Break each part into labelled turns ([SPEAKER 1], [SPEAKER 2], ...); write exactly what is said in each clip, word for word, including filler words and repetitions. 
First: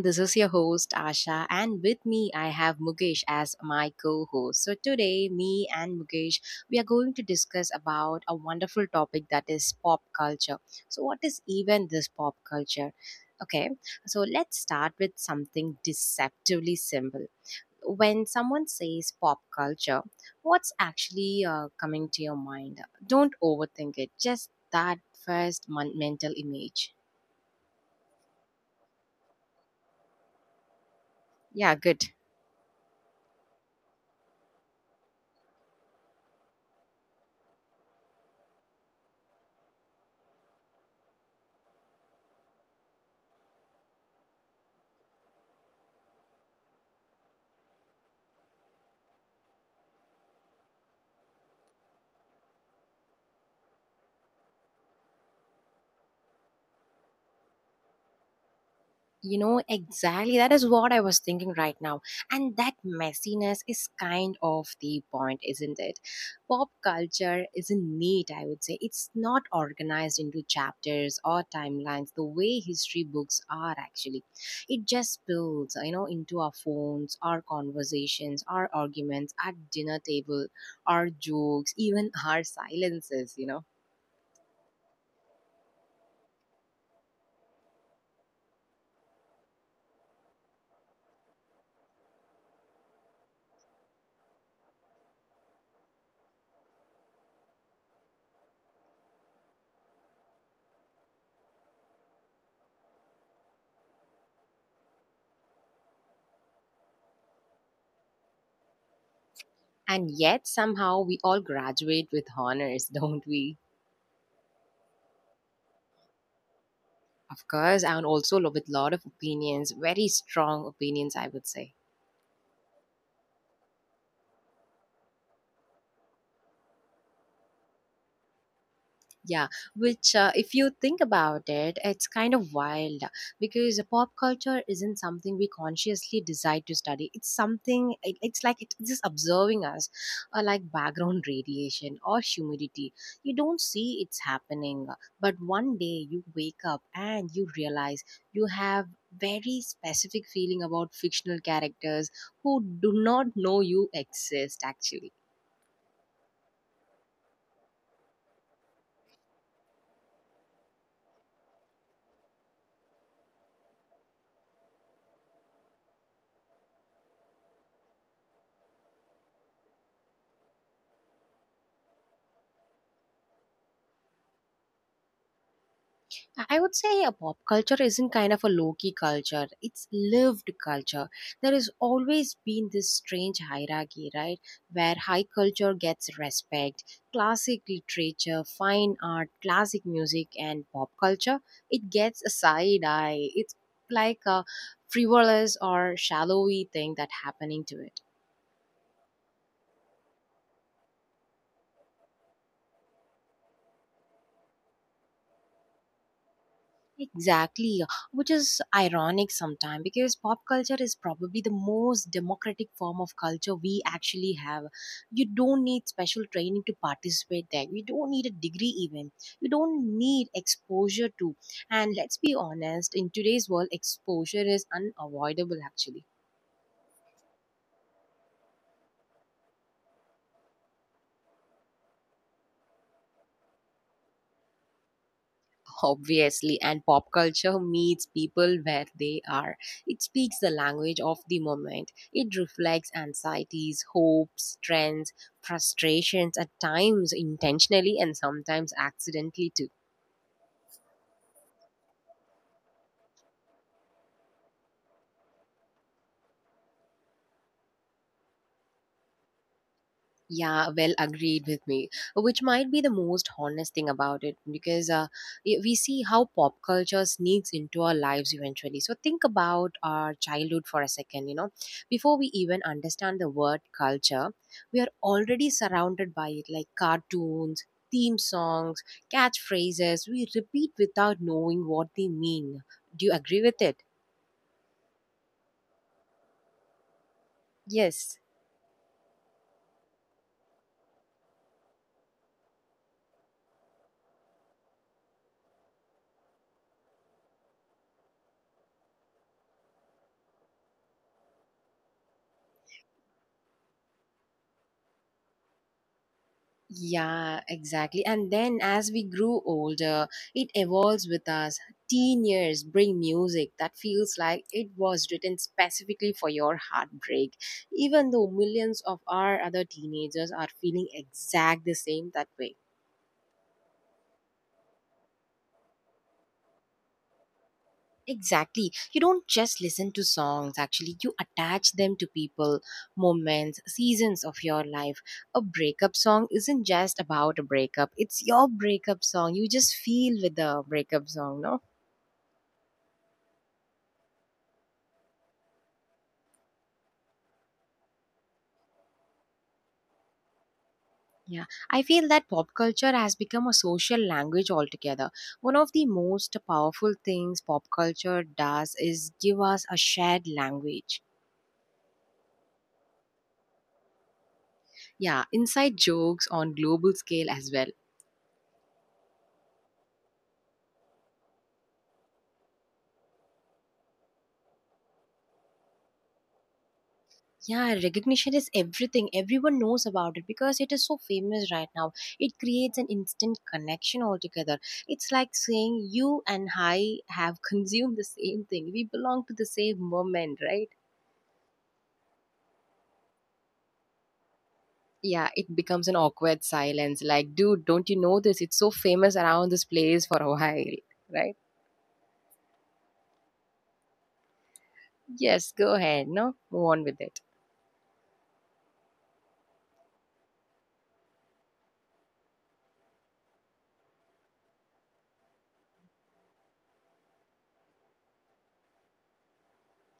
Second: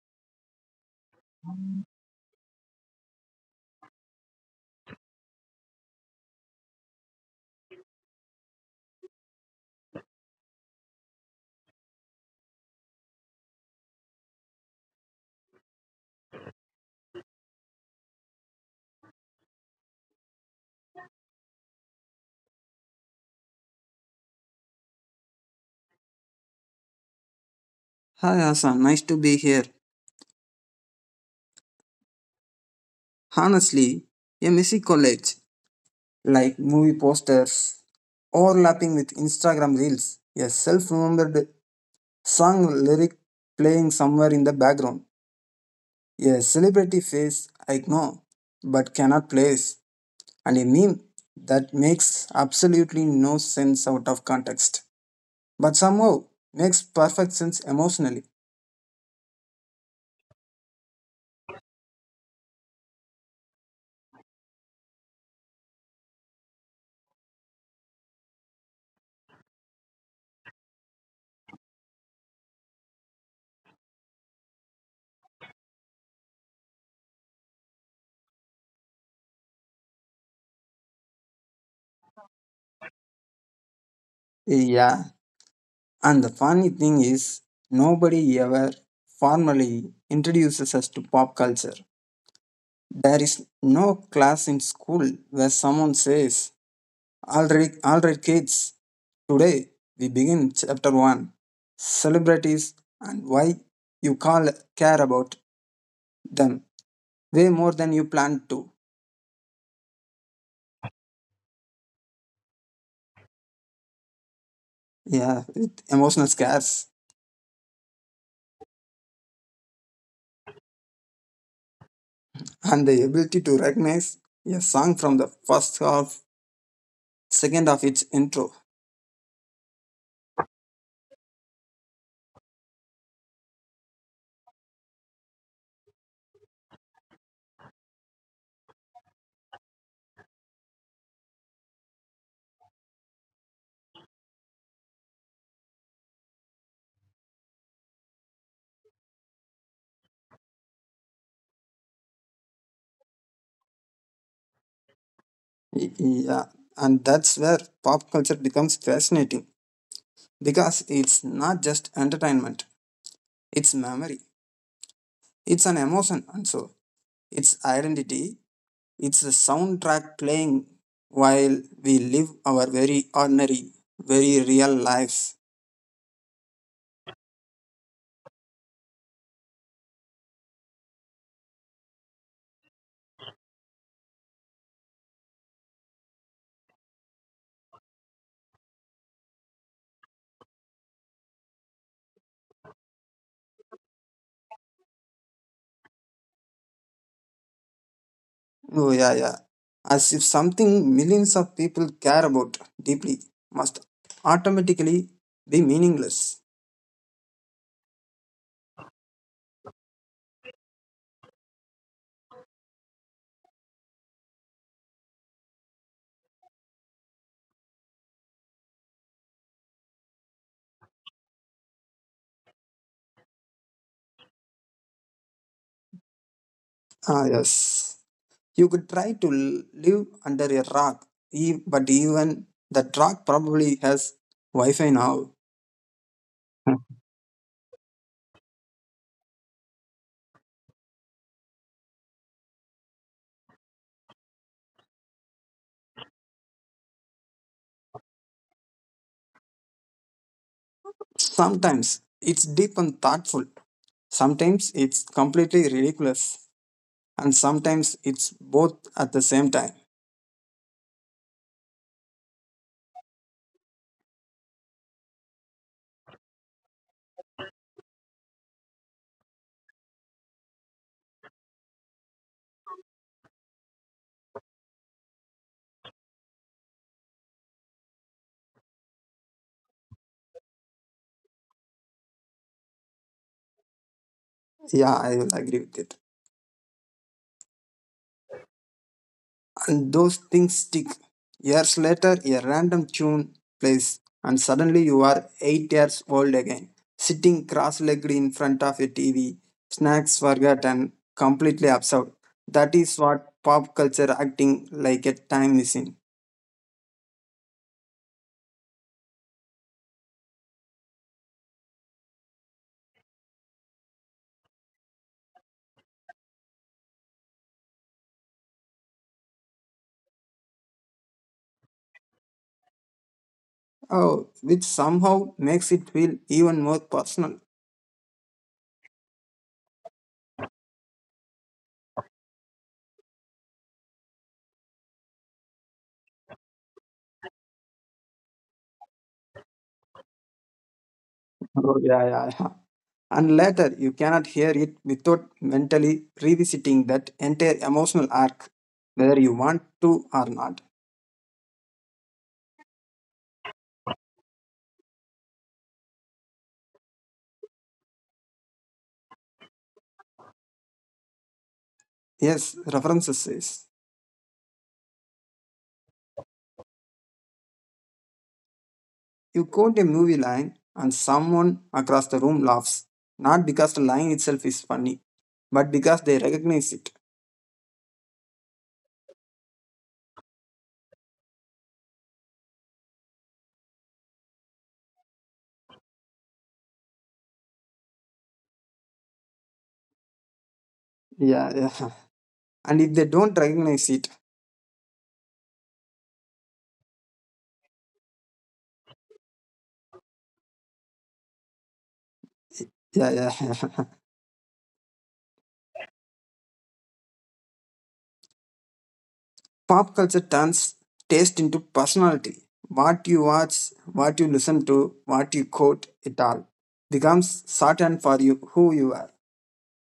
[SPEAKER 1] This is your host, Asha, and with me, I have Mukesh as my co host. So today, me and Mukesh, we are going to discuss about a wonderful topic that is pop culture. So what is even this pop culture? Okay, so let's start with something deceptively simple. When someone says pop culture, what's actually uh, coming to your mind? Don't overthink it, just that first mon- mental image.
[SPEAKER 2] Hi Asa, nice to be here.
[SPEAKER 1] Yeah, good.
[SPEAKER 2] Honestly, a messy college, like movie posters, overlapping with Instagram reels, a self-remembered song lyric playing somewhere in the background, a celebrity face I know but cannot place, and a meme that makes absolutely no sense out of context, but somehow makes perfect sense emotionally.
[SPEAKER 1] You know, exactly. That is what I was thinking right now. And that messiness is kind of the point, isn't it? Pop culture isn't neat, I would say. It's not organized into chapters or timelines the way history books are actually. It just spills, you know, into our phones, our conversations, our arguments, at dinner table, our jokes, even our silences, you know.
[SPEAKER 2] Yeah. And the funny thing is, nobody ever formally introduces us to pop culture. There is no class in school where someone says, all right, all right kids, today we begin chapter one, celebrities and why you call care about them way more than you planned to.
[SPEAKER 1] And yet somehow we all graduate with honors, don't we?
[SPEAKER 2] Yeah, with emotional scares
[SPEAKER 1] Of course, and also lo- with a lot of opinions, very strong opinions, I would say.
[SPEAKER 2] and the ability to recognize a song from the first half, second of its intro.
[SPEAKER 1] Yeah, which, uh, if you think about it, it's kind of wild because pop culture isn't something we consciously decide to study. It's something, it, it's like it's just observing us, or like background radiation or humidity. You don't see it's happening, but one day you wake up and you realize you have very specific feeling about fictional characters who do not know you exist actually.
[SPEAKER 2] Y- Yeah, and that's where pop culture becomes fascinating because it's not just entertainment, it's memory, it's an emotion, and so it's identity, it's the soundtrack playing while we live our very ordinary, very real lives.
[SPEAKER 1] I would say a pop culture isn't kind of a low key culture. It's lived culture. There has always been this strange hierarchy, right? Where high culture gets respect, classic literature, fine art, classic music, and pop culture, it gets a side eye. It's like a frivolous or shallowy thing that happening to it.
[SPEAKER 2] Oh, yeah, yeah. As if something millions of people care about deeply must automatically be meaningless.
[SPEAKER 1] Exactly, uh, which is ironic sometimes because pop culture is probably the most democratic form of culture we actually have. You don't need special training to participate there. You don't need a degree even. You don't need exposure to. And let's be honest, in today's world, exposure is unavoidable actually.
[SPEAKER 2] Ah, yes. You could try to l- live under a rock, e- but even that rock probably has Wi Fi now.
[SPEAKER 1] Obviously, and pop culture meets people where they are. It speaks the language of the moment. It reflects anxieties, hopes, trends, frustrations, at times intentionally and sometimes accidentally too.
[SPEAKER 2] Sometimes it's deep and thoughtful, sometimes it's completely ridiculous, and sometimes it's both at the same time.
[SPEAKER 1] Yeah, well agreed with me, which might be the most honest thing about it because uh, y- we see how pop culture sneaks into our lives eventually. So think about our childhood for a second, you know. Before we even understand the word culture, we are already surrounded by it, like cartoons, theme songs, catchphrases we repeat without knowing what they mean. Do you agree with it?
[SPEAKER 2] Yeah, I will agree with it.
[SPEAKER 1] Yes.
[SPEAKER 2] And those things stick. Years later, a random tune plays, and suddenly you are eight years old again, sitting cross legged in front of a T V, snacks forgotten, completely absurd. That is what pop culture acting like a time machine.
[SPEAKER 1] Yeah, exactly. And then as we grew older, it evolves with us. Teen years bring music that feels like it was written specifically for your heartbreak, even though millions of our other teenagers are feeling exact the same that way.
[SPEAKER 2] Oh, which somehow makes it feel even more personal.
[SPEAKER 1] Exactly. You don't just listen to songs, actually, you attach them to people, moments, seasons of your life. A breakup song isn't just about a breakup, it's your breakup song. You just feel with the breakup song, no?
[SPEAKER 2] Oh, yeah, yeah, yeah. And later, you cannot hear it without mentally revisiting that entire emotional arc, whether you want to or not.
[SPEAKER 1] Yeah, I feel that pop culture has become a social language altogether. One of the most powerful things pop culture does is give us a shared language.
[SPEAKER 2] Yes, references says.
[SPEAKER 1] Yeah, inside jokes on global scale as well.
[SPEAKER 2] You quote a movie line and someone across the room laughs. Not because the line itself is funny, but because they recognize it.
[SPEAKER 1] Yeah, recognition is everything. Everyone knows about it because it is so famous right now. It creates an instant connection altogether. It's like saying you and I have consumed the same thing. We belong to the same moment, right?
[SPEAKER 2] Yeah, yeah. And if they don't recognize it,
[SPEAKER 1] Yeah, it becomes an awkward silence. Like, dude, don't you know this? It's so famous around this place for a while, right?
[SPEAKER 2] yeah, yeah.
[SPEAKER 1] Yes, go ahead. No, move on with it.
[SPEAKER 2] Pop culture turns taste into personality. What you watch, what you listen to, what you quote, it all becomes certain for you who you are.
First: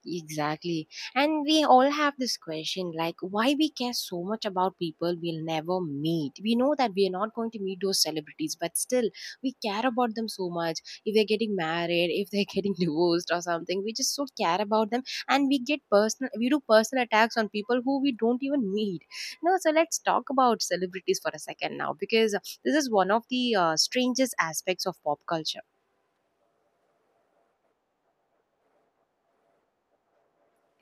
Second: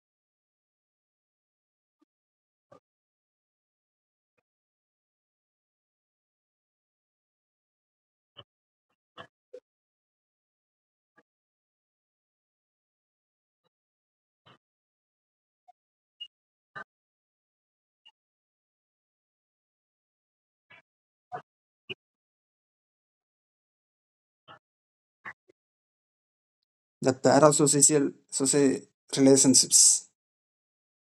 [SPEAKER 1] Exactly. And we all have this question, like, why we care so much about people we'll never meet. We know that we are not going to meet those celebrities, but still, we care about them so much. If they're getting married, if they're getting divorced or something, we just so care about them. And we get personal, we do personal attacks on people who we don't even meet. No, so let's talk about celebrities for a second now, because this is one of the uh, strangest aspects of pop culture.
[SPEAKER 2] The parasocial social relationships.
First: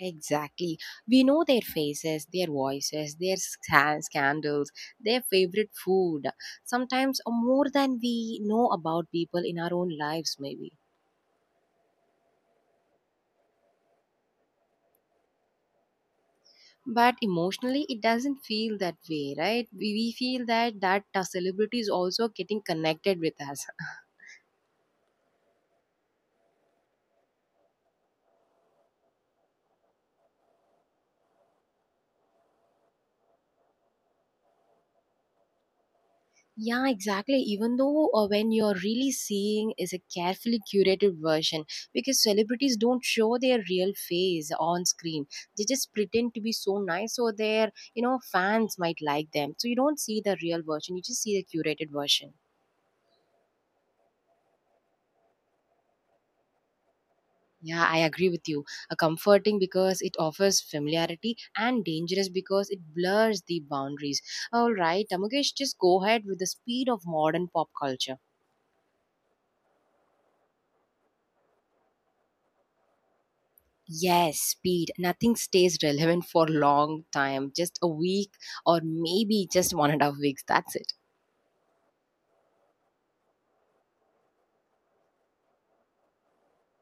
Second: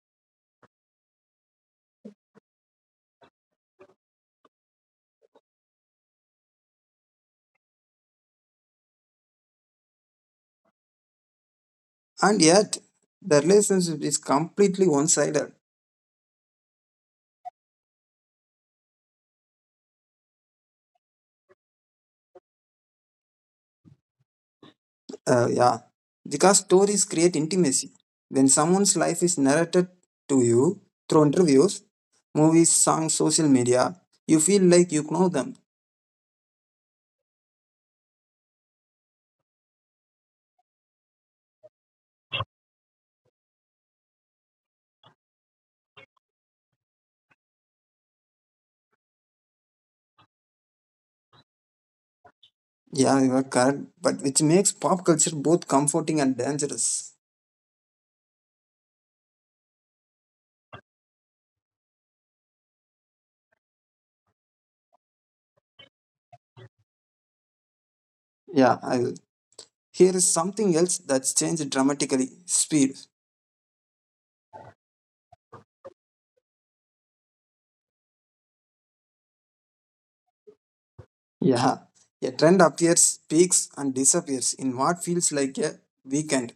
[SPEAKER 1] Exactly. We know their faces, their voices, their scan- scandals, their favorite food, sometimes uh, more than we know about people in our own lives, maybe.
[SPEAKER 2] And yet, the relationship is completely one sided.
[SPEAKER 1] But emotionally, it doesn't feel that way, right? We, we feel that that uh, celebrity is also getting connected with us.
[SPEAKER 2] Uh, yeah, because stories create intimacy. When someone's life is narrated to you through interviews, movies, songs, social media, you feel like you know them.
[SPEAKER 1] Yeah, exactly. Even though uh, when you're really seeing is a carefully curated version because celebrities don't show their real face on screen. They just pretend to be so nice so their, you know, fans might like them. So you don't see the real version, you just see the curated version.
[SPEAKER 2] Yeah, you are correct, but which makes pop culture both comforting and dangerous.
[SPEAKER 1] Yeah, I agree with you. A comforting because it offers familiarity and dangerous because it blurs the boundaries. All right, Tamukesh, just go ahead with the speed of modern pop culture.
[SPEAKER 2] Yeah, I will. Here is something else that's changed dramatically speed.
[SPEAKER 1] Yes, speed. Nothing stays relevant for long time, just a week or maybe just one and a half weeks. That's it.
[SPEAKER 2] Yeah, a trend appears, peaks, and disappears in what feels like a weekend,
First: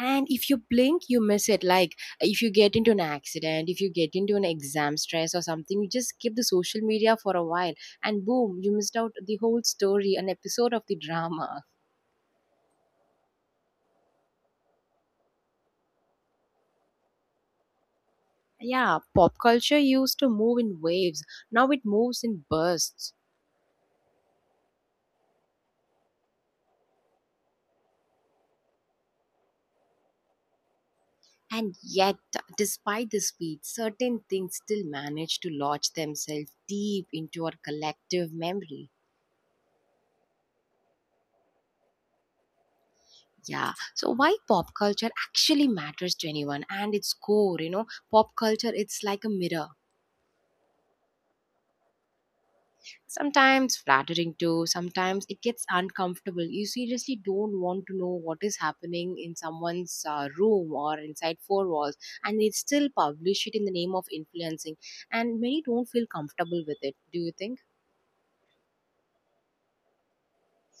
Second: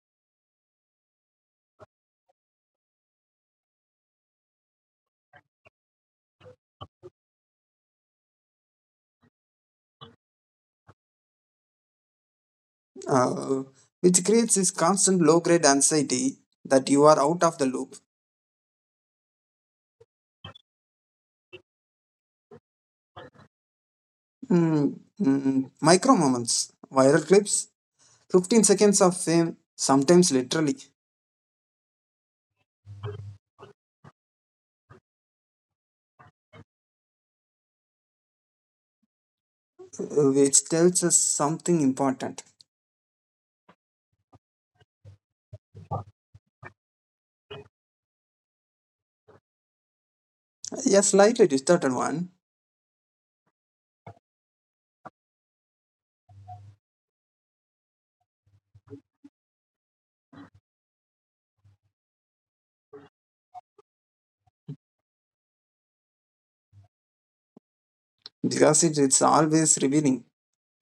[SPEAKER 1] And if you blink, you miss it. Like if you get into an accident, if you get into an exam stress or something, you just skip the social media for a while and boom, you missed out the whole story, an episode of the drama.
[SPEAKER 2] uh, which creates this constant low grade anxiety that you are out of the loop.
[SPEAKER 1] Yeah, pop culture used to move in waves. Now it moves in bursts.
[SPEAKER 2] Mm, mm, micro moments, viral clips, fifteen seconds of fame, sometimes literally,
[SPEAKER 1] And yet, despite the speed, certain things still manage to lodge themselves deep into our collective memory.
[SPEAKER 2] uh, which tells us something important.
[SPEAKER 1] Yeah. So why pop culture actually matters to anyone and its core, you know, pop culture it's like a mirror.
[SPEAKER 2] Yeah, slightly distorted one
[SPEAKER 1] Sometimes flattering too, sometimes it gets uncomfortable. You seriously don't want to know what is happening in someone's uh, room or inside four walls, and they still publish it in the name of influencing. And many don't feel comfortable with it, do you think?
[SPEAKER 2] because it, it's always revealing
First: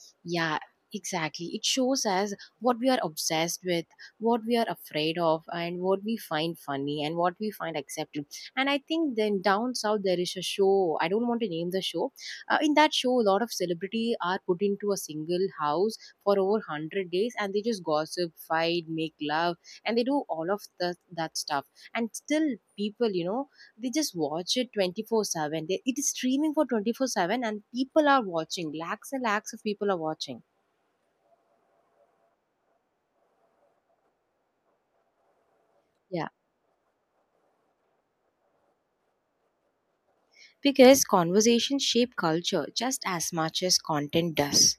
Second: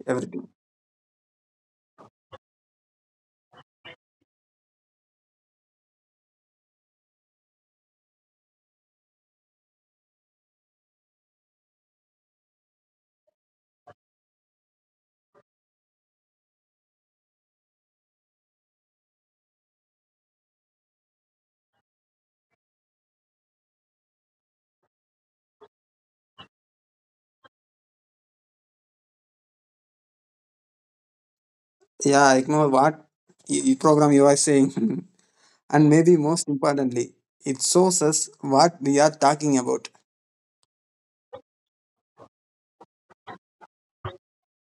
[SPEAKER 2] everything.
[SPEAKER 1] Yeah, exactly. It shows us what we are obsessed with, what we are afraid of, and what we find funny and what we find acceptable. And I think then down south there is a show. I don't want to name the show. Uh, in that show, a lot of celebrity are put into a single house for over hundred days, and they just gossip, fight, make love, and they do all of the, that stuff. And still, people, you know, they just watch it twenty four seven, they, it is streaming for twenty four seven and people are watching lakhs and lakhs of people are watching.
[SPEAKER 2] Yeah, I know what y- y- program you are saying, and maybe
[SPEAKER 1] Yeah,
[SPEAKER 2] most importantly, it shows us what we are talking about.
[SPEAKER 1] because conversations shape culture just as much as content does.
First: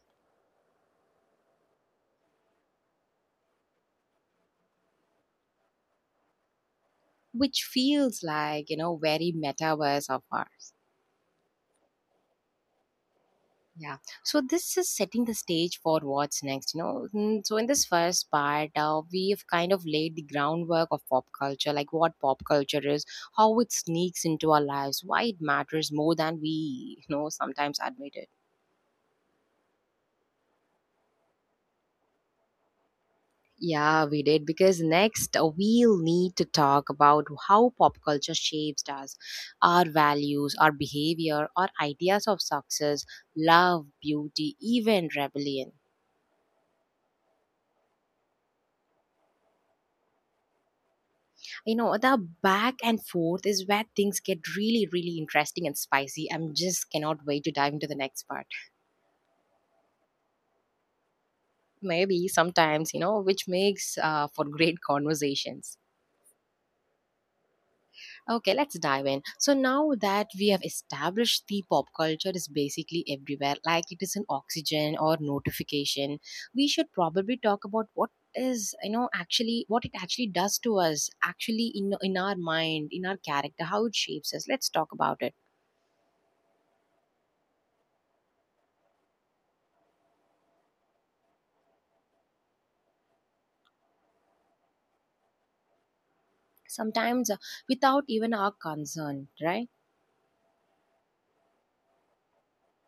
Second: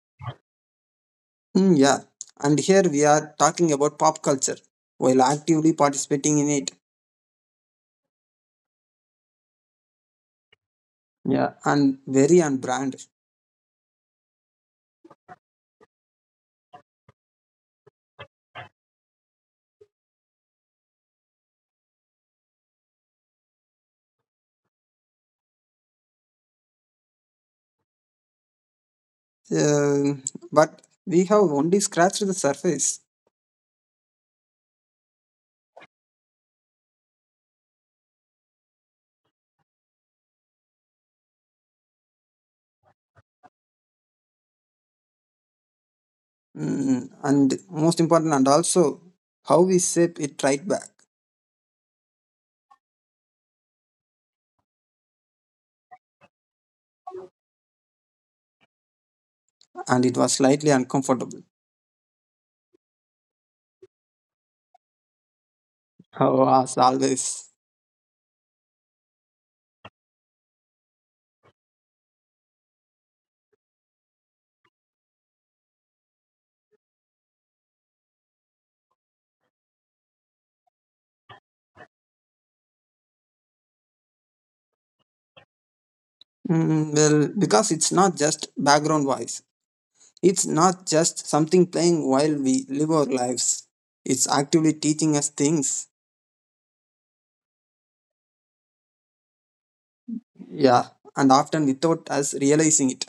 [SPEAKER 2] Mm, yeah, and here we are talking about pop culture while actively participating in it.
[SPEAKER 1] Which feels like, you know, very metaverse of ours.
[SPEAKER 2] Yeah, and very on brand.
[SPEAKER 1] Yeah, so this is setting the stage for what's next, you know. Mm, so in this first part uh, we've kind of laid the groundwork of pop culture, like what pop culture is, how it sneaks into our lives, why it matters more than we, you know, sometimes admit it.
[SPEAKER 2] Um, but we have only scratched the surface.
[SPEAKER 1] Yeah, we did, because next uh, we'll need to talk about how pop culture shapes us, our values, our behavior, our ideas of success, love, beauty, even rebellion.
[SPEAKER 2] Mm, and most important, and also how we shape it right back.
[SPEAKER 1] You know, the back and forth is where things get really, really interesting and spicy. I'm just cannot wait to dive into the next part.
[SPEAKER 2] And it was slightly uncomfortable.
[SPEAKER 1] Maybe sometimes, you know, which makes uh, for great conversations.
[SPEAKER 2] Oh, as always.
[SPEAKER 1] Okay, let's dive in. So now that we have established the pop culture is basically everywhere, like it is an oxygen or notification, we should probably talk about what is, you know, actually what it actually does to us actually in in our mind, in our character, how it shapes us. Let's talk about it.
[SPEAKER 2] Mm, well, because it's not just background voice. It's not just something playing while we live our lives. It's actively teaching us things.
[SPEAKER 1] Sometimes uh, without even our concern, right?
[SPEAKER 2] Yeah, and often without us realizing it.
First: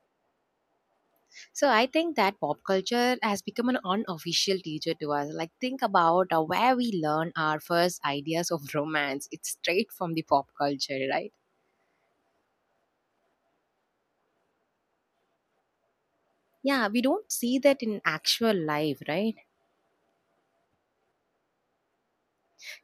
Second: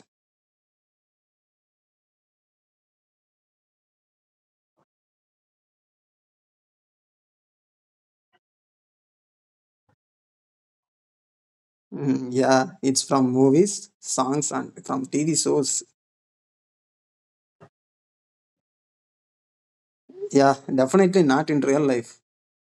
[SPEAKER 1] So I think that pop culture has become an unofficial teacher to us. Like think about uh, where we learn our first ideas of romance. It's straight from the pop culture, right?
[SPEAKER 2] Mm, yeah, it's from movies, songs, and from T V shows.
[SPEAKER 1] Yeah, we don't see that in actual life, right?
[SPEAKER 2] Yeah, definitely not in real life.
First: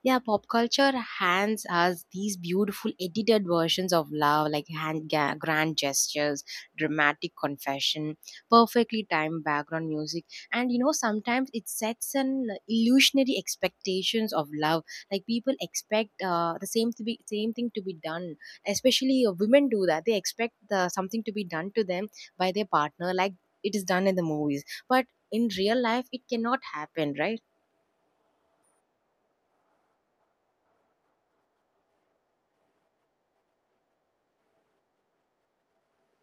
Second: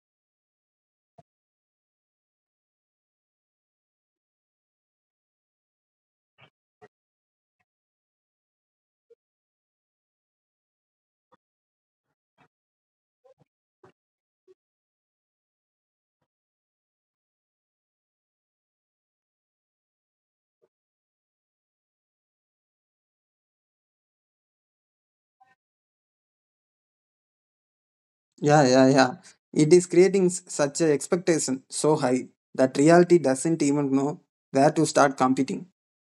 [SPEAKER 1] Yeah, pop culture hands us these beautiful edited versions of love, like hand ga- grand gestures, dramatic confession, perfectly timed background music, and you know sometimes it sets an illusionary expectations of love. Like people expect uh, the same to be same thing to be done. Especially uh, women do that; they expect the, something to be done to them by their partner, like it is done in the movies. But in real life, it cannot happen, right?
[SPEAKER 2] Yeah, yeah, yeah. It is creating s- such a expectation so high that reality doesn't even know where to start competing.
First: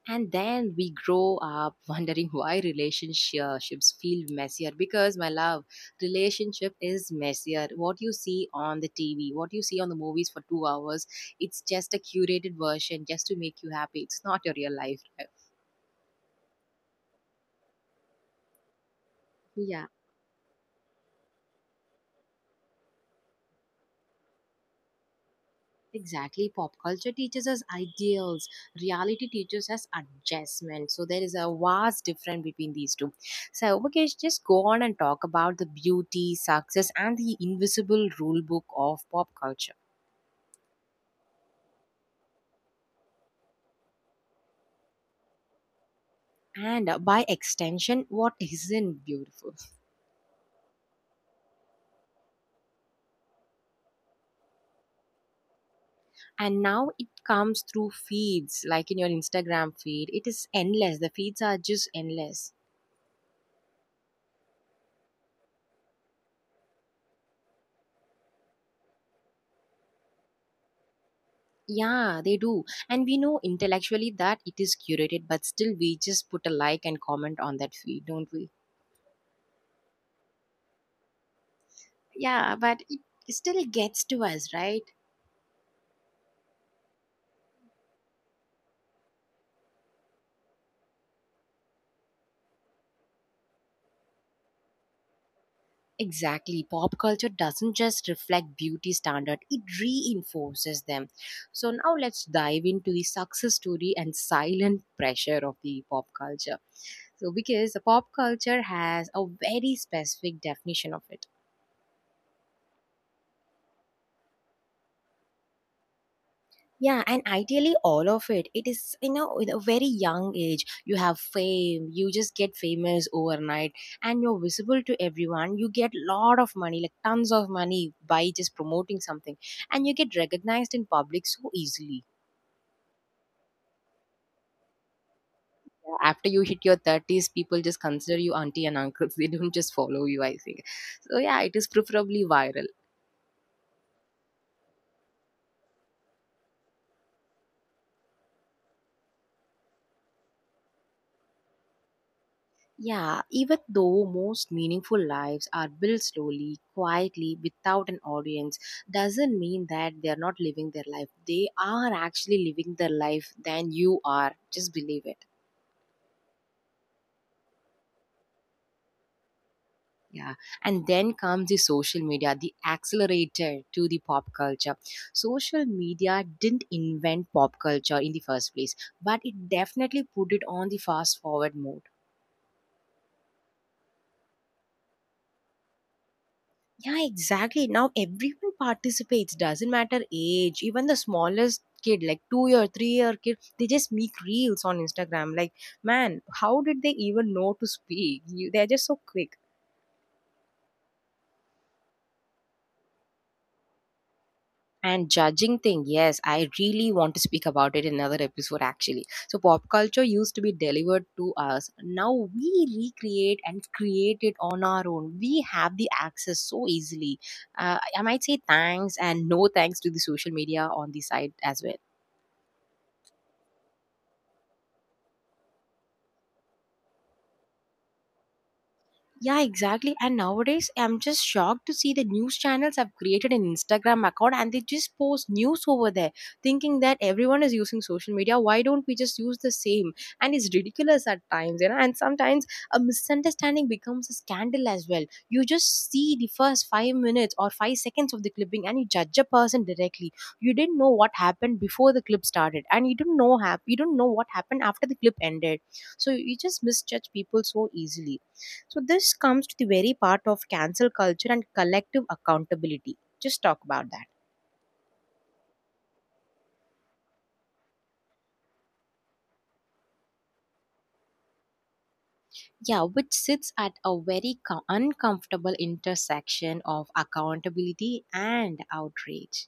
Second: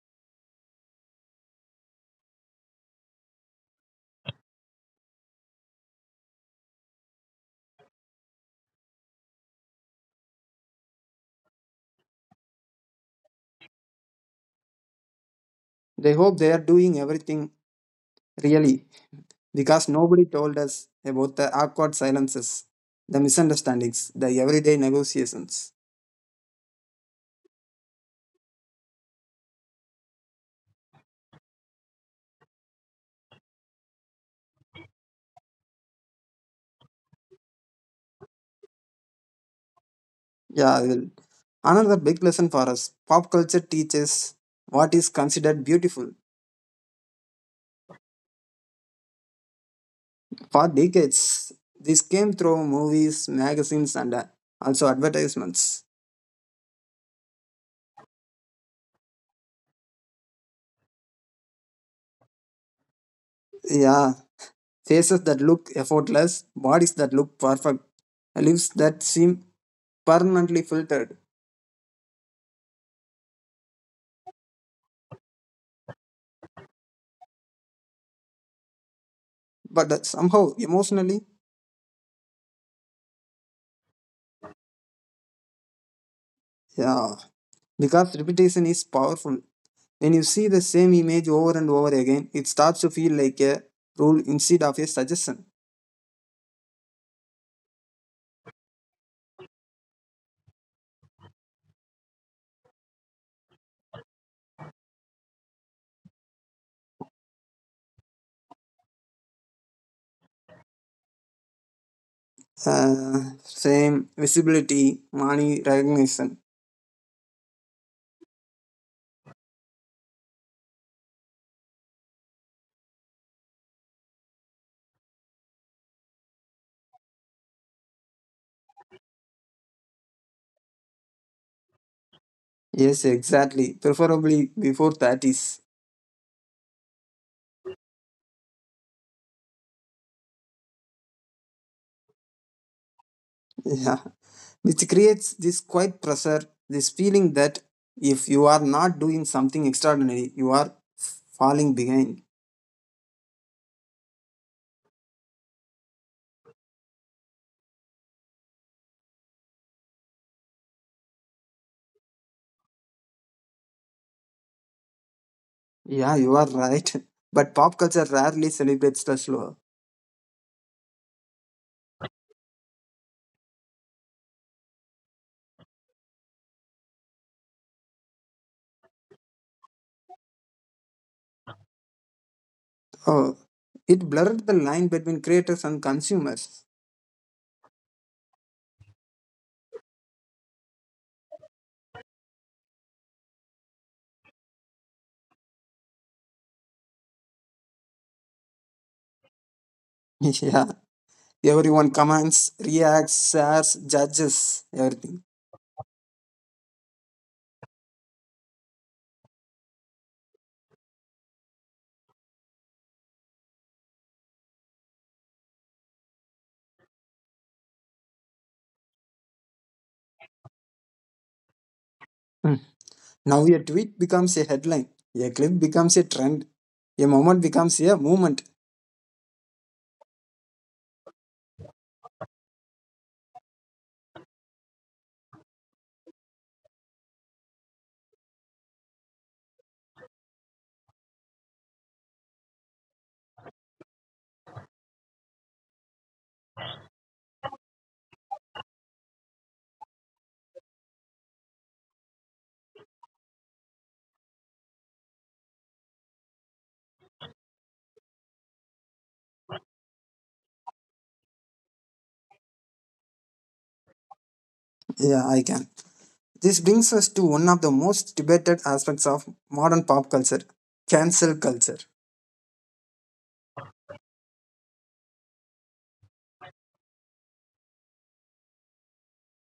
[SPEAKER 1] And then we grow up wondering why relationships feel messier. Because, my love, relationship is messier. What you see on the T V, what you see on the movies for two hours, it's just a curated version just to make you happy. It's not your real life.
[SPEAKER 2] They hope they are doing everything really
[SPEAKER 1] Yeah,
[SPEAKER 2] because nobody told us about the awkward silences, the misunderstandings, the everyday negotiations.
[SPEAKER 1] exactly. Pop culture teaches us ideals, reality teaches us adjustment. So there is a vast difference between these two. So, Mukesh, just go on and talk about the beauty, success, and the invisible rule book of pop culture.
[SPEAKER 2] Yeah, I will. Another big lesson for us pop culture teaches what is considered beautiful.
[SPEAKER 1] and uh, by extension what isn't beautiful.
[SPEAKER 2] For decades, this came through movies, magazines, and uh, also advertisements.
[SPEAKER 1] And now it comes through feeds. Like in your Instagram feed, it is endless. The feeds are just endless.
[SPEAKER 2] Yeah, faces that look effortless, bodies that look perfect, lips that seem permanently filtered,
[SPEAKER 1] Yeah, they do, and we know intellectually that it is curated, but still we just put a like and comment on that feed, don't we?
[SPEAKER 2] but that somehow emotionally,
[SPEAKER 1] Yeah, but it still gets to us, right?
[SPEAKER 2] yeah, because repetition is powerful. When you see the same image over and over again, it starts to feel like a rule instead of a suggestion.
[SPEAKER 1] Exactly. Pop culture doesn't just reflect beauty standard, it reinforces them. So now let's dive into the success story and silent pressure of the pop culture. So because the pop culture has a very specific definition of it.
[SPEAKER 2] Uh, same visibility, money recognition.
[SPEAKER 1] Yeah, and ideally all of it. It is, you know, with a very young age, you have fame, you just get famous overnight, and you're visible to everyone. You get lot of money, like tons of money by just promoting something, and you get recognized in public so easily.
[SPEAKER 2] Yes, exactly. Preferably before thirties.
[SPEAKER 1] Yeah, after you hit your thirties, people just consider you auntie and uncles. They don't just follow you, I think. So yeah, it is preferably viral.
[SPEAKER 2] Yeah. Which creates this quiet pressure, this feeling that if you are not doing something extraordinary, you are falling behind.
[SPEAKER 1] Yeah, even though most meaningful lives are built slowly, quietly, without an audience, doesn't mean that they're not living their life. They are actually living their life than you are. Just believe it.
[SPEAKER 2] Yeah, you are right. But pop culture rarely celebrates the slow.
[SPEAKER 1] Yeah. And then comes the social media, the accelerator to the pop culture. Social media didn't invent pop culture in the first place, but it definitely put it on the fast forward mode.
[SPEAKER 2] Oh, it blurred the line between creators and consumers.
[SPEAKER 1] Yeah, exactly. Now everyone participates, doesn't matter age, even the smallest kid, like two year, three year kid, they just make reels on Instagram. Like, man, how did they even know to speak? You, they're just so quick.
[SPEAKER 2] Yeah, everyone comments, reacts, shares, judges,
[SPEAKER 1] And
[SPEAKER 2] everything.
[SPEAKER 1] judging thing, yes, I really want to speak about it in another episode actually. So pop culture used to be delivered to us. Now we recreate and create it on our own. We have the access so easily. Uh, I might say thanks and no thanks to the social media on the side as well.
[SPEAKER 2] Mm. Now a tweet becomes a headline, a clip becomes a trend, a moment becomes a movement.
[SPEAKER 1] Yeah, exactly. And nowadays, I'm just shocked to see the news channels have created an Instagram account and they just post news over there, thinking that everyone is using social media. Why don't we just use the same? And it's ridiculous at times, you know. And sometimes a misunderstanding becomes a scandal as well. You just see the first five minutes or five seconds of the clipping and you judge a person directly. You didn't know what happened before the clip started, and you don't know hap- you don't know what happened after the clip ended. So you just misjudge people so easily. So this comes to the very part of cancel culture and collective accountability. Just talk about that.
[SPEAKER 2] Yeah, I can. This brings us to one of the most debated aspects of modern pop culture cancel culture.
[SPEAKER 1] Yeah, which sits at a very co- uncomfortable intersection of accountability and outrage.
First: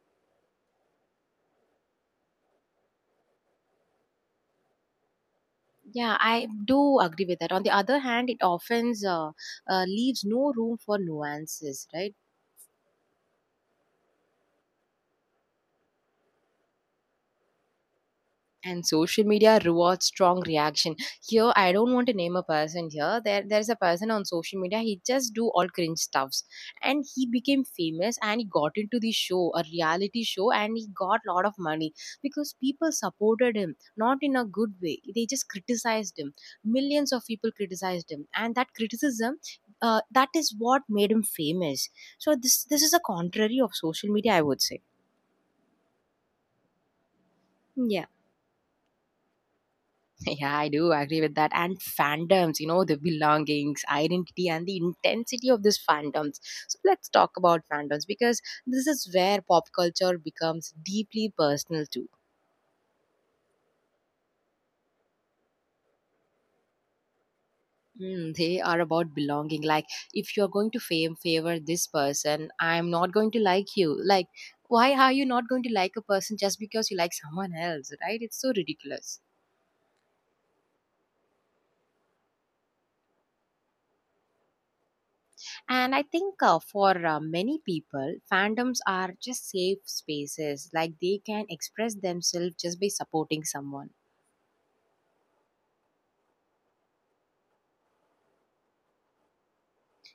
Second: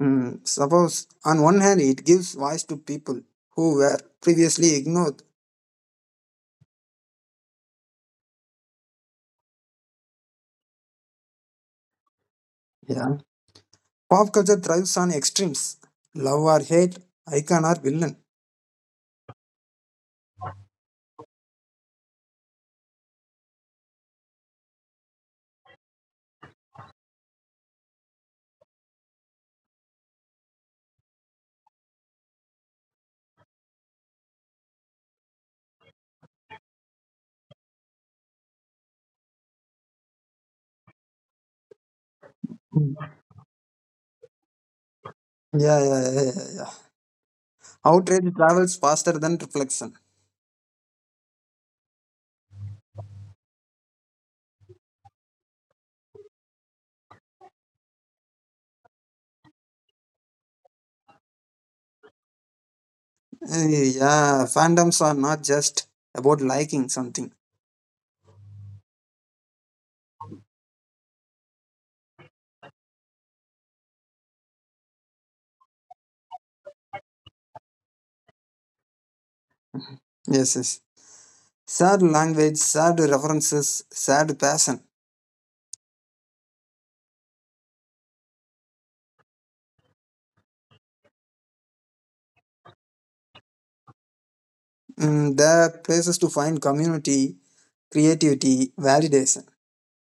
[SPEAKER 2] Mm, suppose, on one hand, it gives voice to people who were previously ignored.
[SPEAKER 1] Yeah, I do agree with that. On the other hand, it often uh, uh, leaves no room for nuances, right?
[SPEAKER 2] Yeah. Pop culture thrives on extremes love or hate, icon or villain.
[SPEAKER 1] And social media rewards strong reaction. Here I don't want to name a person here. There there's a person on social media, he just do all cringe stuffs, and he became famous, and he got into the show, a reality show, and he got lot of money because people supported him, not in a good way, they just criticized him. Millions of people criticized him, and that criticism, uh, that is what made him famous. So this this is a contrary of social media, I would say.
[SPEAKER 2] Yeah, yeah, yeah, yeah. Yeah.
[SPEAKER 1] Yeah.
[SPEAKER 2] Outrage travels faster than reflection.
[SPEAKER 1] Yeah, I do agree with that. And fandoms, you know, the belongings, identity, and the intensity of these fandoms. So let's talk about fandoms because this is where pop culture becomes deeply personal too.
[SPEAKER 2] Eh, Yeah, fandoms are not just about liking something.
[SPEAKER 1] Mm, they are about belonging. Like, if you're going to fame favor this person, I'm not going to like you. Like, why are you not going to like a person just because you like someone else, right? It's so ridiculous.
[SPEAKER 2] Yes, yes. Sad language, sad references, sad passion.
[SPEAKER 1] And I think uh, for uh, many people, fandoms are just safe spaces. Like they can express themselves just by supporting someone.
[SPEAKER 2] Mm, there are places to find community, creativity, validation.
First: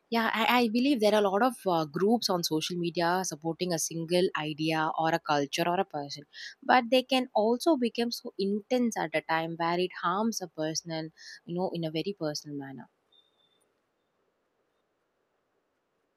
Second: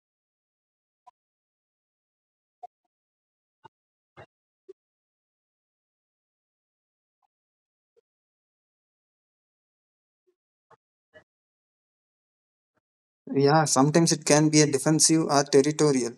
[SPEAKER 1] Yeah, I, I believe there are a lot of uh, groups on social media supporting a single idea or a culture or a person. But they can also become so intense at a time where it harms a person, you know, in a very personal manner.
[SPEAKER 2] Yeah, sometimes it can be a defensive or territorial.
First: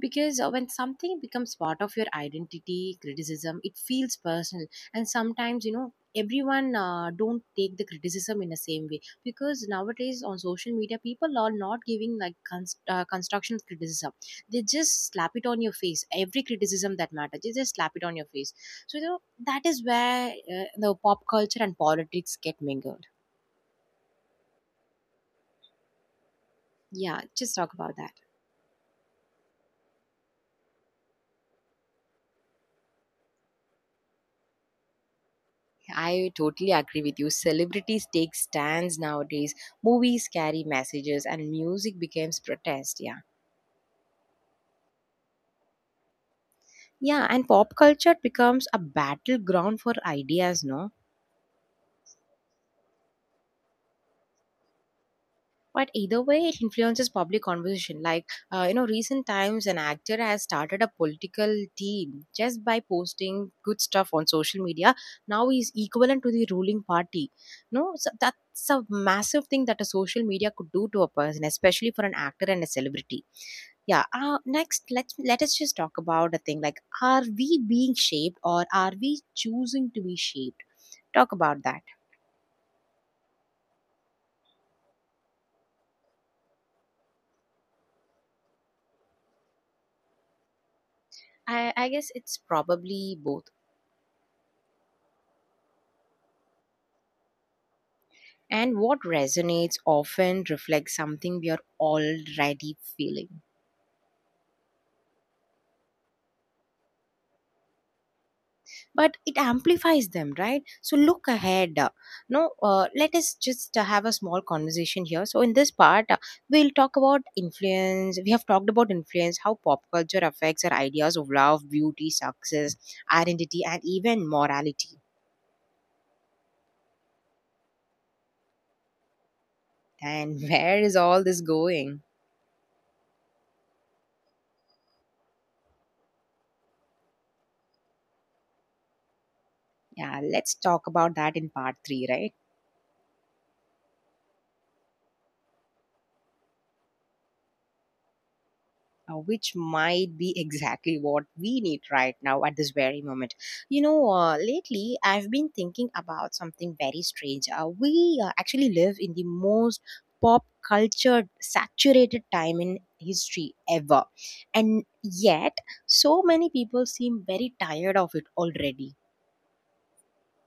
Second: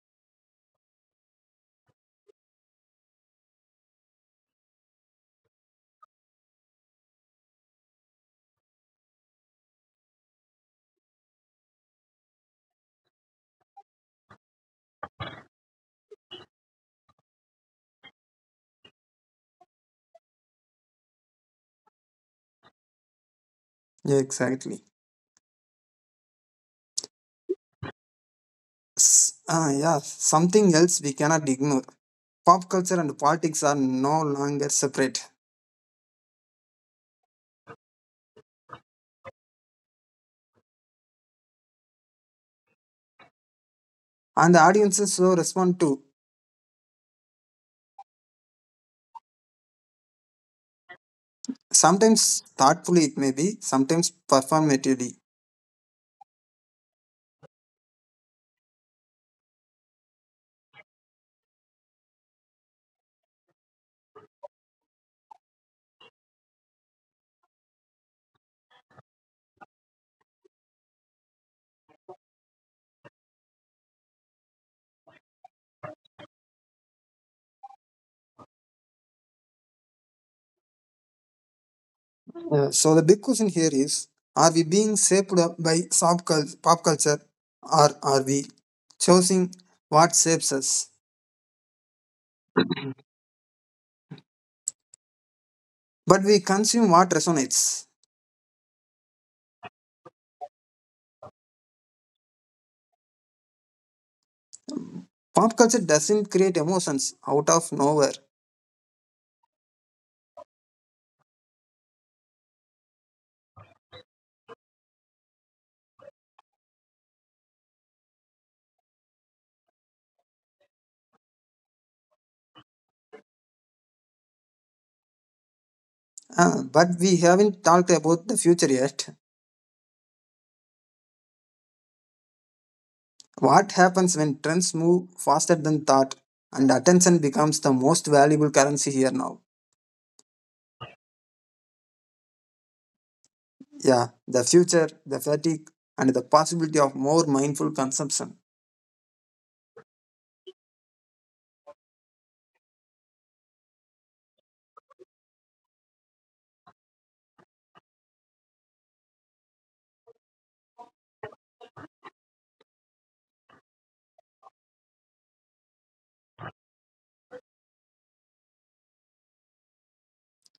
[SPEAKER 1] because uh, when something becomes part of your identity, criticism, it feels personal. And sometimes, you know, everyone uh, don't take the criticism in the same way, because nowadays on social media people are not giving like const- uh, construction criticism. They just slap it on your face, every criticism that matters they just slap it on your face. So, you know, that is where uh, the pop culture and politics get mingled.
[SPEAKER 2] Yeah, exactly.
[SPEAKER 1] Yeah, just talk about that.
[SPEAKER 2] S- ah, yeah, something else we cannot ignore. Pop culture and politics are no longer separate,
[SPEAKER 1] I totally agree with you. Celebrities take stands nowadays. Movies carry messages, and music becomes protest. Yeah,
[SPEAKER 2] and the audiences so respond to
[SPEAKER 1] yeah, and pop culture becomes a battleground for ideas. No,
[SPEAKER 2] sometimes thoughtfully, it may be sometimes performatively.
[SPEAKER 1] but either way, it influences public conversation. Like uh, you know, recent times, an actor has started a political team just by posting good stuff on social media. Now he's equivalent to the ruling party. No, so that's a massive thing that a social media could do to a person, especially for an actor and a celebrity. Yeah. Uh, next, let's let us just talk about the thing like, are we being shaped or are we choosing to be shaped? Talk about that.
[SPEAKER 2] Yeah, so the big question here is: are we being shaped up by soft cul- pop culture, or are we choosing what shapes us?
[SPEAKER 1] I, I guess it's probably both.
[SPEAKER 2] But we consume what resonates.
[SPEAKER 1] And what resonates often reflects something we are already feeling.
[SPEAKER 2] Pop culture doesn't create emotions out of nowhere.
[SPEAKER 1] But it amplifies them, right? So look ahead. Uh, no uh, Let us just uh, have a small conversation here. So in this part, uh, we'll talk about influence. We have talked about influence, how pop culture affects our ideas of love, beauty, success, identity, and even morality.
[SPEAKER 2] Ah, but we haven't talked about the future yet.
[SPEAKER 1] And where is all this going?
[SPEAKER 2] What happens when trends move faster than thought and attention becomes the most valuable currency here now?
[SPEAKER 1] Yeah, let's talk about that in part three, right?
[SPEAKER 2] Yeah, the future, the fatigue, and the possibility of more mindful consumption.
[SPEAKER 1] Uh, which might be exactly what we need right now at this very moment. You know, uh, lately I've been thinking about something very strange. Uh, we uh, actually live in the most pop culture saturated time in history ever, and yet so many people seem very tired of it already.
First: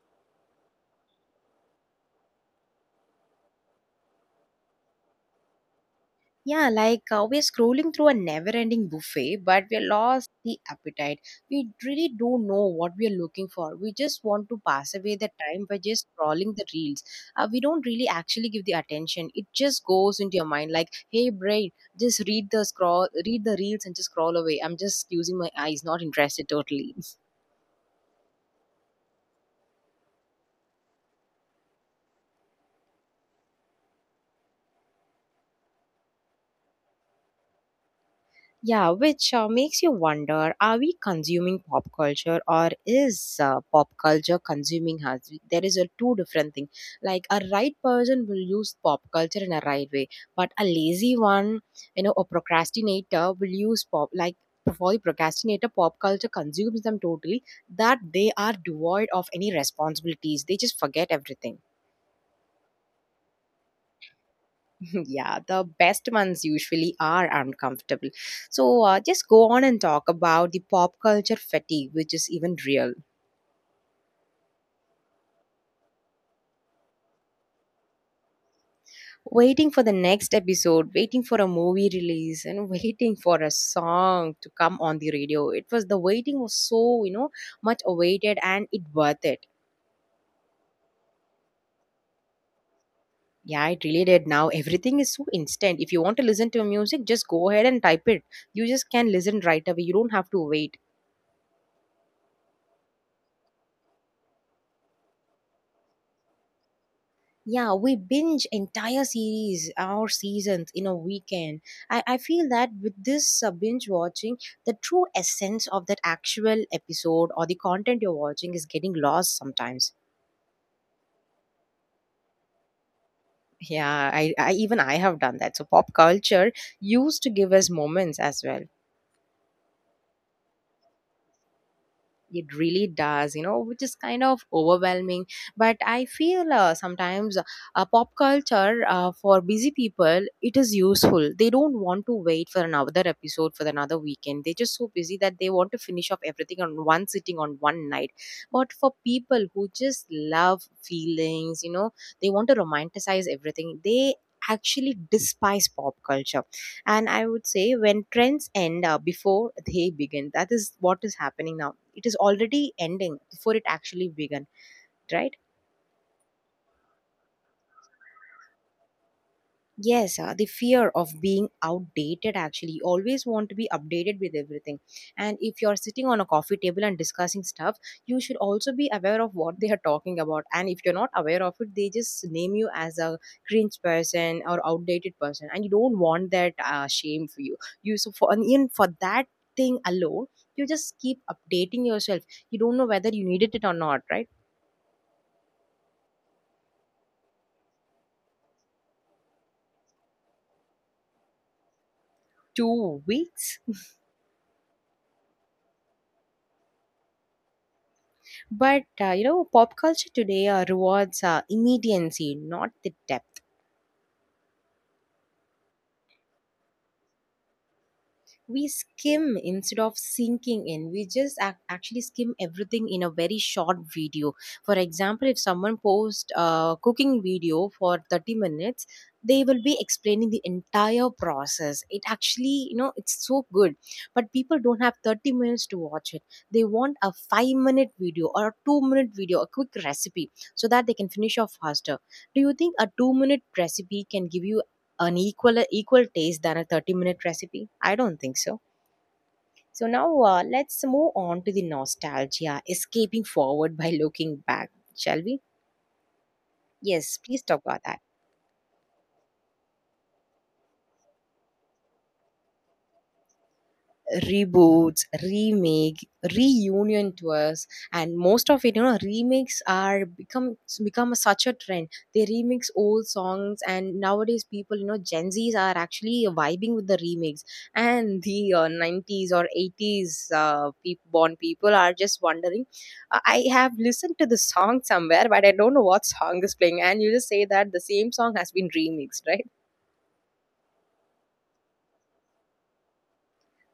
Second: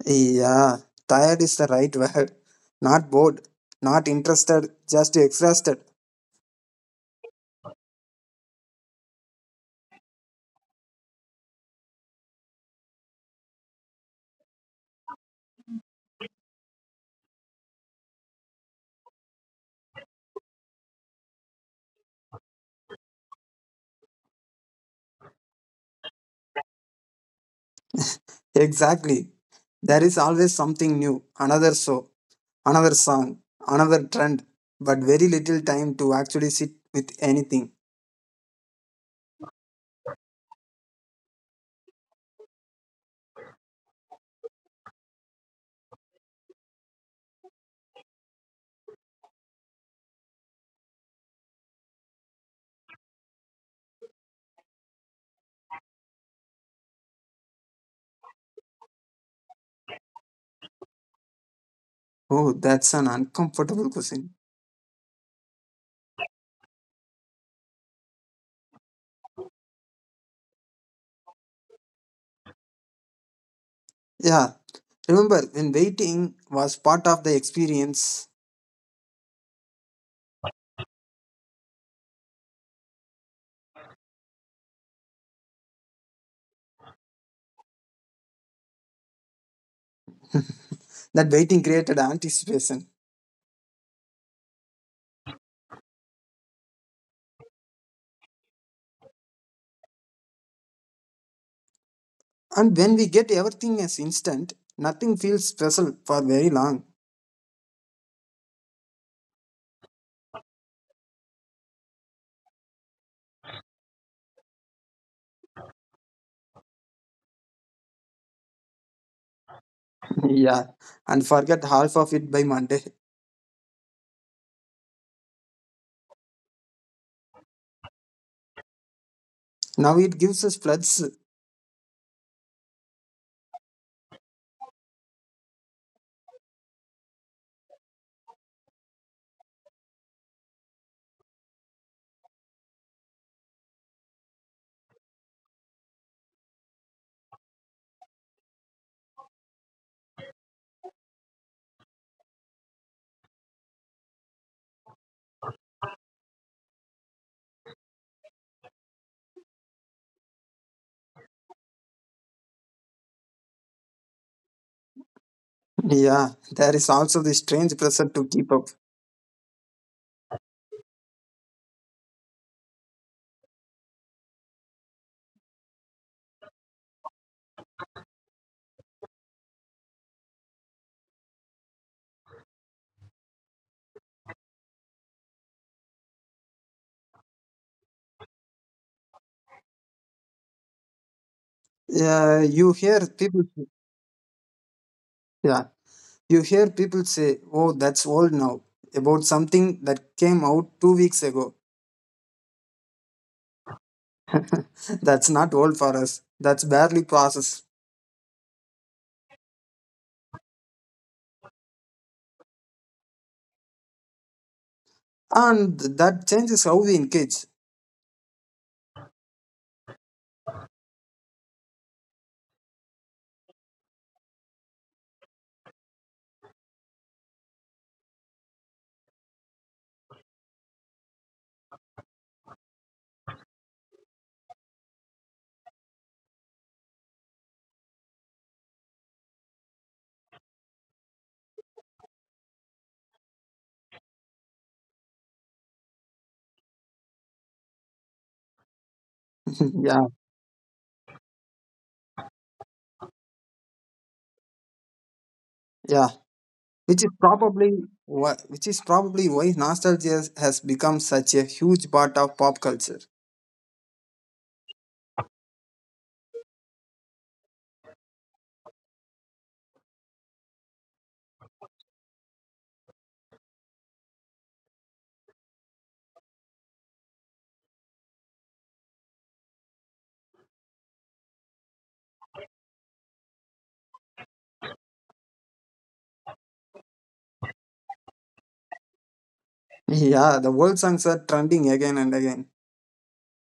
[SPEAKER 2] Yeah, tired is the right word. Not bored, not interested, just exhausted.
[SPEAKER 1] Yeah, like uh, we're scrolling through a never ending buffet, but we lost the appetite. We really don't know what we're looking for. We just want to pass away the time by just scrolling the reels. Uh, we don't really actually give the attention. It just goes into your mind like, hey, brain, just read the scroll, read the reels and just scroll away. I'm just using my eyes, not interested totally.
[SPEAKER 2] Exactly. There is always something new, another show, another song, another trend, but very little time to actually sit with anything.
[SPEAKER 1] Yeah, which uh, makes you wonder, are we consuming pop culture or is uh, pop culture consuming us? There is a two different thing. Like a right person will use pop culture in a right way, but a lazy one, you know, a procrastinator will use pop, like for the procrastinator, pop culture consumes them totally that they are devoid of any responsibilities. They just forget everything.
[SPEAKER 2] Oh, that's an uncomfortable question.
[SPEAKER 1] Yeah, the best ones usually are uncomfortable. So uh, just go on and talk about the pop culture fatigue, which is even real.
[SPEAKER 2] Yeah, remember when waiting was part of the experience,
[SPEAKER 1] Waiting for the next episode, waiting for a movie release, and waiting for a song to come on the radio. It was, the waiting was so, you know, much awaited and it worth it.
[SPEAKER 2] that waiting created anticipation.
[SPEAKER 1] Yeah, it really did. Now everything is so instant. If you want to listen to music, just go ahead and type it. You just can listen right away. You don't have to wait.
[SPEAKER 2] And when we get everything as instant, nothing feels special for very long.
[SPEAKER 1] Yeah, we binge entire series or seasons in a weekend. I, I feel that with this uh, binge watching, the true essence of that actual episode or the content you're watching is getting lost sometimes.
[SPEAKER 2] Yeah, and forget half of it by Monday.
[SPEAKER 1] Yeah, I, I even I have done that. So pop culture used to give us moments as well.
[SPEAKER 2] Now it gives us floods.
[SPEAKER 1] It really does, you know, which is kind of overwhelming. But I feel uh, sometimes uh, pop culture uh, for busy people, it is useful. They don't want to wait for another episode for another weekend. They're just so busy that they want to finish off everything on one sitting on one night. But for people who just love feelings, you know, they want to romanticize everything. They actually despise pop culture. And I would say when trends end uh, before they begin, that is what is happening now. It is already ending before it actually began, right?
[SPEAKER 2] Yeah, there is also the strange pressure to keep up.
[SPEAKER 1] Yes, uh, the fear of being outdated actually. You always want to be updated with everything. And if you're sitting on a coffee table and discussing stuff, you should also be aware of what they are talking about. And if you're not aware of it, they just name you as a cringe person or outdated person. And you don't want that uh, shame for you. You so for and even for that thing alone, you just keep updating yourself. You
[SPEAKER 2] Yeah,
[SPEAKER 1] don't know
[SPEAKER 2] you
[SPEAKER 1] whether
[SPEAKER 2] hear
[SPEAKER 1] you needed it
[SPEAKER 2] people.
[SPEAKER 1] or not, right?
[SPEAKER 2] Yeah, you hear people say, oh, that's old now, about something that came out two weeks ago.
[SPEAKER 1] Two weeks.
[SPEAKER 2] That's not old for us. That's barely processed.
[SPEAKER 1] But uh, you know, pop culture today uh, rewards uh, immediacy, not the depth.
[SPEAKER 2] And that changes how we engage.
[SPEAKER 1] We skim instead of sinking in. We just ac- actually skim everything in a very short video. For example, if someone posts a cooking video for thirty minutes, they will be explaining the entire process. It actually, you know, it's so good, but people don't have thirty minutes to watch it. They want a five minute video or a two minute video, a quick recipe, so that they can finish off faster. Do you think a two minute recipe can give you an equal equal taste than a thirty minute recipe? I don't think so. So now
[SPEAKER 2] Yeah,
[SPEAKER 1] uh, let's move on to the nostalgia, escaping forward by looking back, shall we?
[SPEAKER 2] yeah. Which
[SPEAKER 1] Yes,
[SPEAKER 2] is
[SPEAKER 1] please talk about
[SPEAKER 2] probably
[SPEAKER 1] that.
[SPEAKER 2] why, which is probably why nostalgia has become such a huge part of pop culture.
[SPEAKER 1] Reboots, remake, reunion tours, and most of it, you know, remakes are become become such a trend. They remix old songs, and nowadays people, you know, Gen Zs are actually vibing with the remakes, and the uh, nineties or eighties uh, peop born people are just wondering. I I have listened to the song somewhere, but I don't know what song is playing, and you just say that the same song has been remixed, right?
[SPEAKER 2] Yeah, the old songs are trending again and again.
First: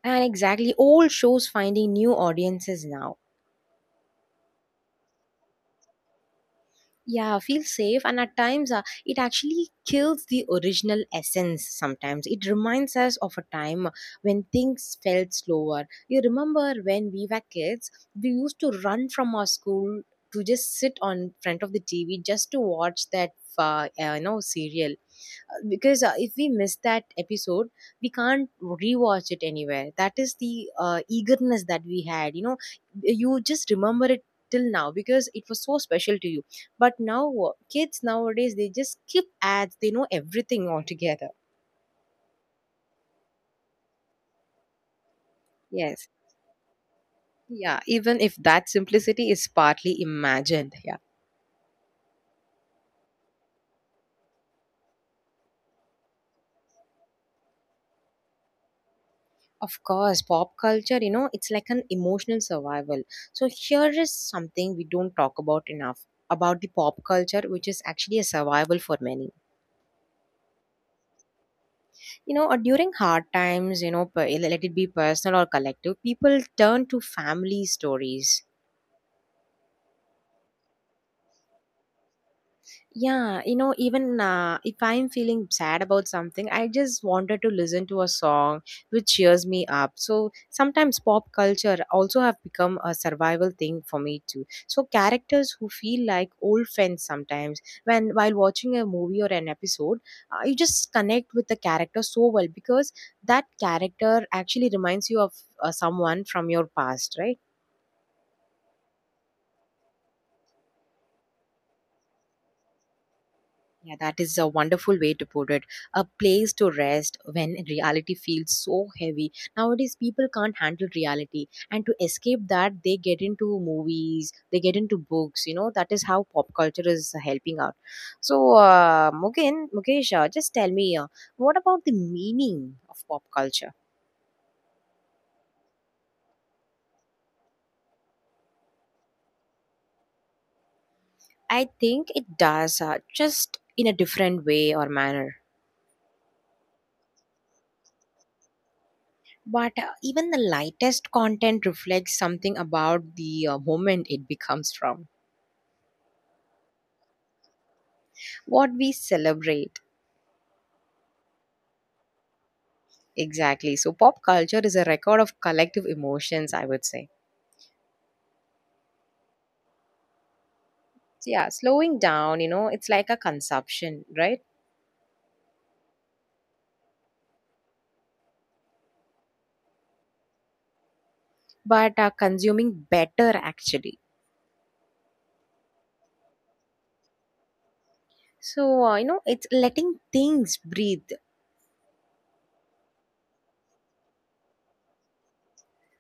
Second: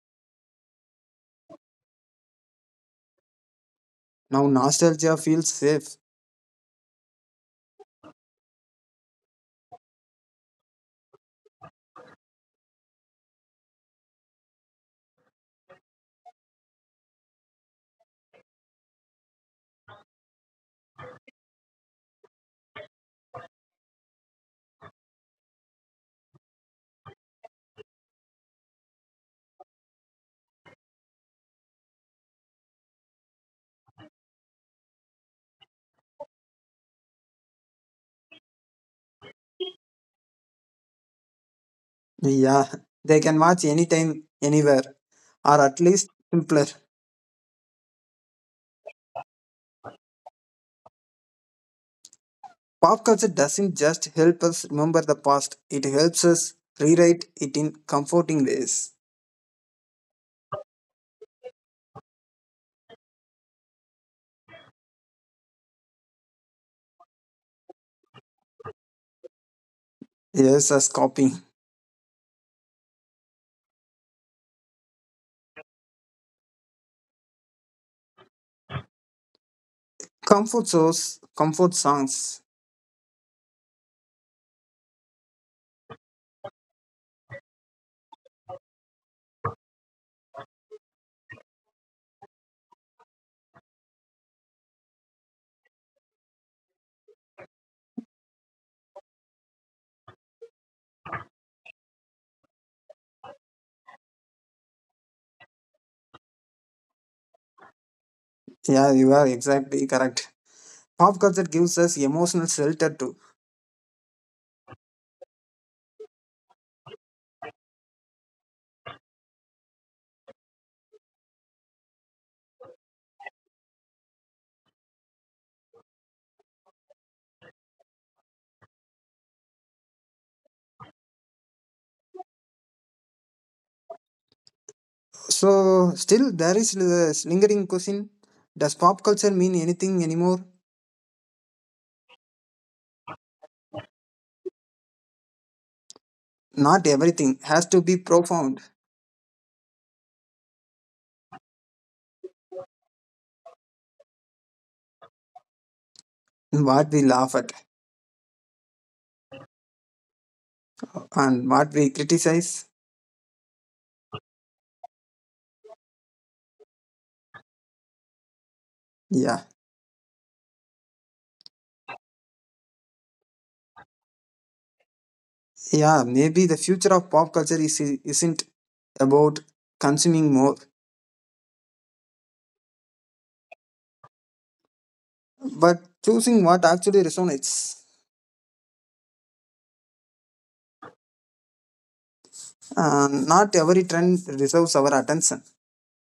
[SPEAKER 1] And exactly, all shows finding new audiences now.
[SPEAKER 2] Now nostalgia feels safe.
[SPEAKER 1] Yeah, feel safe, and at times uh, it actually kills the original essence. Sometimes it reminds us of a time when things felt slower. You remember when we were kids, we used to run from our school to just sit on front of the TV just to watch that uh, uh, you know, serial, because uh, if we miss that episode, we can't rewatch it anywhere. That is the uh, eagerness that we had, you know. You just remember it till now because it was so special to you. But now uh, kids nowadays, they just skip ads, they know everything altogether.
[SPEAKER 2] Yeah, they can watch anytime, anywhere, or at
[SPEAKER 1] Yes.
[SPEAKER 2] least simpler.
[SPEAKER 1] Yeah, even if that simplicity is partly imagined. Yeah.
[SPEAKER 2] Pop culture doesn't just help us remember the past, it helps us rewrite it in comforting ways.
[SPEAKER 1] Of course, pop culture, you know, it's like an emotional survival. So, here is something we don't talk about enough about the pop culture, which is actually a survival for many.
[SPEAKER 2] Yes, as copying.
[SPEAKER 1] You know, uh, during hard times, you know, per- let it be personal or collective, people turn to family stories.
[SPEAKER 2] Comfort shows, comfort songs.
[SPEAKER 1] Yeah, you know, even uh, if I'm feeling sad about something, I just wanted to listen to a song which cheers me up. So sometimes pop culture also have become a survival thing for me too. So characters who feel like old friends sometimes, when while watching a movie or an episode, uh, you just connect with the character so well because that character actually reminds you of uh, someone from your past, right?
[SPEAKER 2] Yeah, you are exactly correct. Pop culture gives us emotional shelter too.
[SPEAKER 1] Yeah, that is a wonderful way to put it. A place to rest when reality feels so heavy. Nowadays, people can't handle reality, and to escape that, they get into movies, they get into books. You know, that is how pop culture is helping out. So, uh, Mugen, Mukesh, uh, just tell me, uh, what about the meaning of pop culture?
[SPEAKER 2] So, still, there is this lingering question: does pop culture mean anything anymore?
[SPEAKER 1] I think it does, uh, just in a different way or manner.
[SPEAKER 2] Not everything has to be profound.
[SPEAKER 1] But uh, even the lightest content reflects something about the uh, moment it becomes from.
[SPEAKER 2] What we laugh at
[SPEAKER 1] What we celebrate.
[SPEAKER 2] and what we criticize.
[SPEAKER 1] Exactly. So pop culture is a record of collective emotions, I would say.
[SPEAKER 2] Yeah.
[SPEAKER 1] So yeah, slowing down, you know, it's like a consumption, right?
[SPEAKER 2] Yeah, maybe the future of pop culture is, isn't about consuming more,
[SPEAKER 1] But uh, consuming better actually.
[SPEAKER 2] but choosing what actually resonates.
[SPEAKER 1] So uh, you know, it's letting things breathe,
[SPEAKER 2] Uh, not every trend deserves our attention.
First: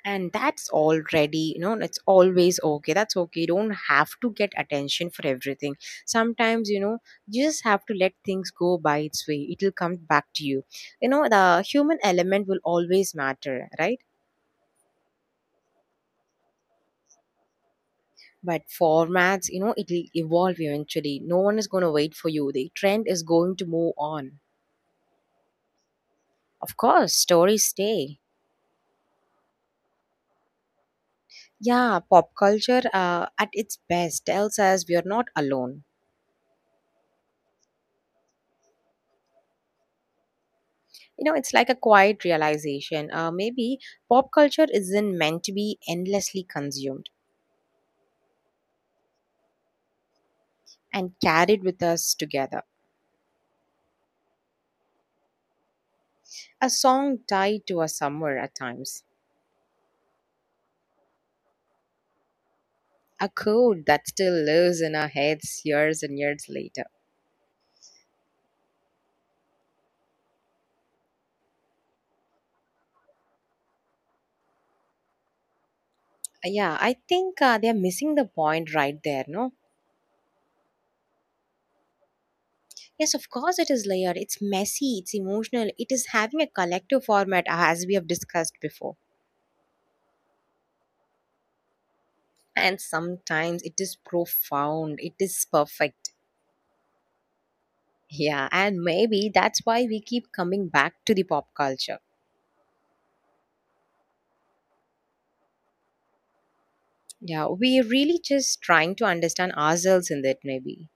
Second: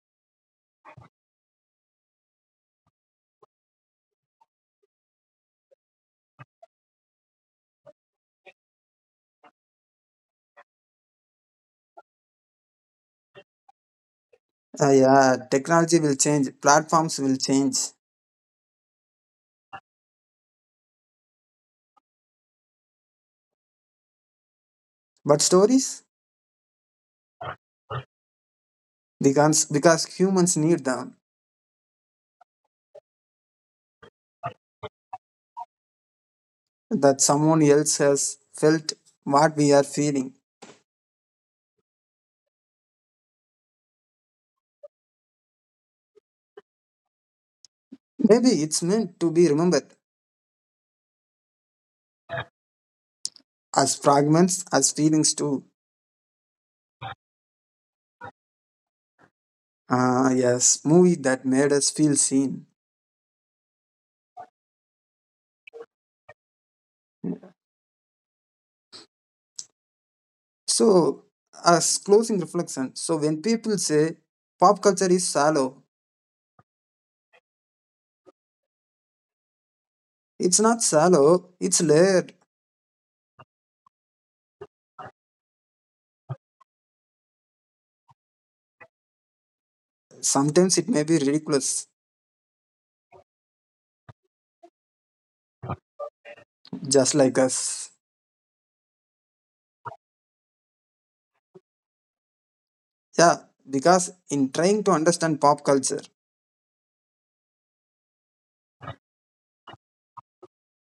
[SPEAKER 1] and that's already, you know, it's always okay. That's okay. You don't have to get attention for everything. Sometimes, you know, you just have to let things go by its way. It'll come back to you. You know, the human element will always matter, right?
[SPEAKER 2] Uh, yeah, technology will change, platforms will change,
[SPEAKER 1] But formats, you know, it'll evolve eventually. No one is going to wait for you. The trend is going to move on.
[SPEAKER 2] but stories,
[SPEAKER 1] Of course, stories stay.
[SPEAKER 2] because, because humans need them,
[SPEAKER 1] Yeah, pop culture uh, at its best tells us we are not alone.
[SPEAKER 2] that someone else has felt what we are feeling.
[SPEAKER 1] You know, it's like a quiet realization. Uh, maybe pop culture isn't meant to be endlessly consumed
[SPEAKER 2] Maybe it's meant to be remembered
[SPEAKER 1] and carried with us together.
[SPEAKER 2] as fragments, as feelings too.
[SPEAKER 1] A song tied to a summer at times.
[SPEAKER 2] Ah, yes, movie that made us feel seen.
[SPEAKER 1] A code that still lives in our heads years and years later.
[SPEAKER 2] So, as closing reflection, so when people say pop culture is shallow,
[SPEAKER 1] Uh, Yeah, I think uh, they're missing the point right there, no?
[SPEAKER 2] it's not shallow, it's layered.
[SPEAKER 1] Yes, of course it is layered. It's messy, it's emotional, it is having a collective format uh, as we have discussed before.
[SPEAKER 2] Sometimes it may be ridiculous,
[SPEAKER 1] And sometimes it is profound, it is perfect.
[SPEAKER 2] just like us.
[SPEAKER 1] Yeah, and maybe that's why we keep coming back to the pop culture.
[SPEAKER 2] Yeah, because in trying to understand pop culture,
[SPEAKER 1] Yeah, we're really just trying to understand ourselves in that, maybe.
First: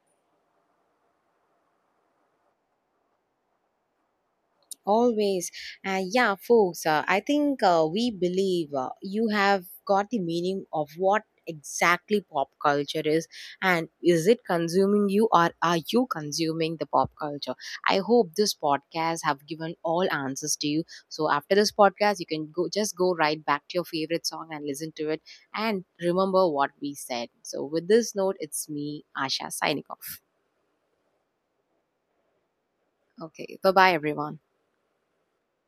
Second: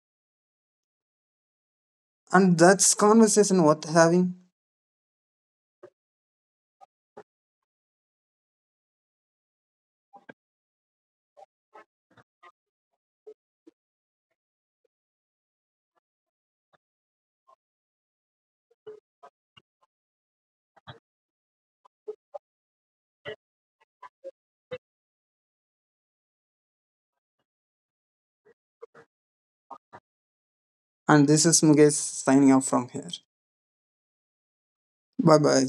[SPEAKER 2] and that's conversation worth having.
[SPEAKER 1] Always. Uh, yeah, folks, uh, I think uh, we believe uh, you have got the meaning of what exactly pop culture is, and is it consuming you or are you consuming the pop culture. I hope this podcast have given all answers to you, so after this podcast you can go, just go right back to your favorite song and listen to it and remember what we said. So with this note, it's me, Asha, signing off.
[SPEAKER 2] And this is Mugesh signing off from here.
[SPEAKER 1] Okay, bye bye everyone.
[SPEAKER 2] Bye bye.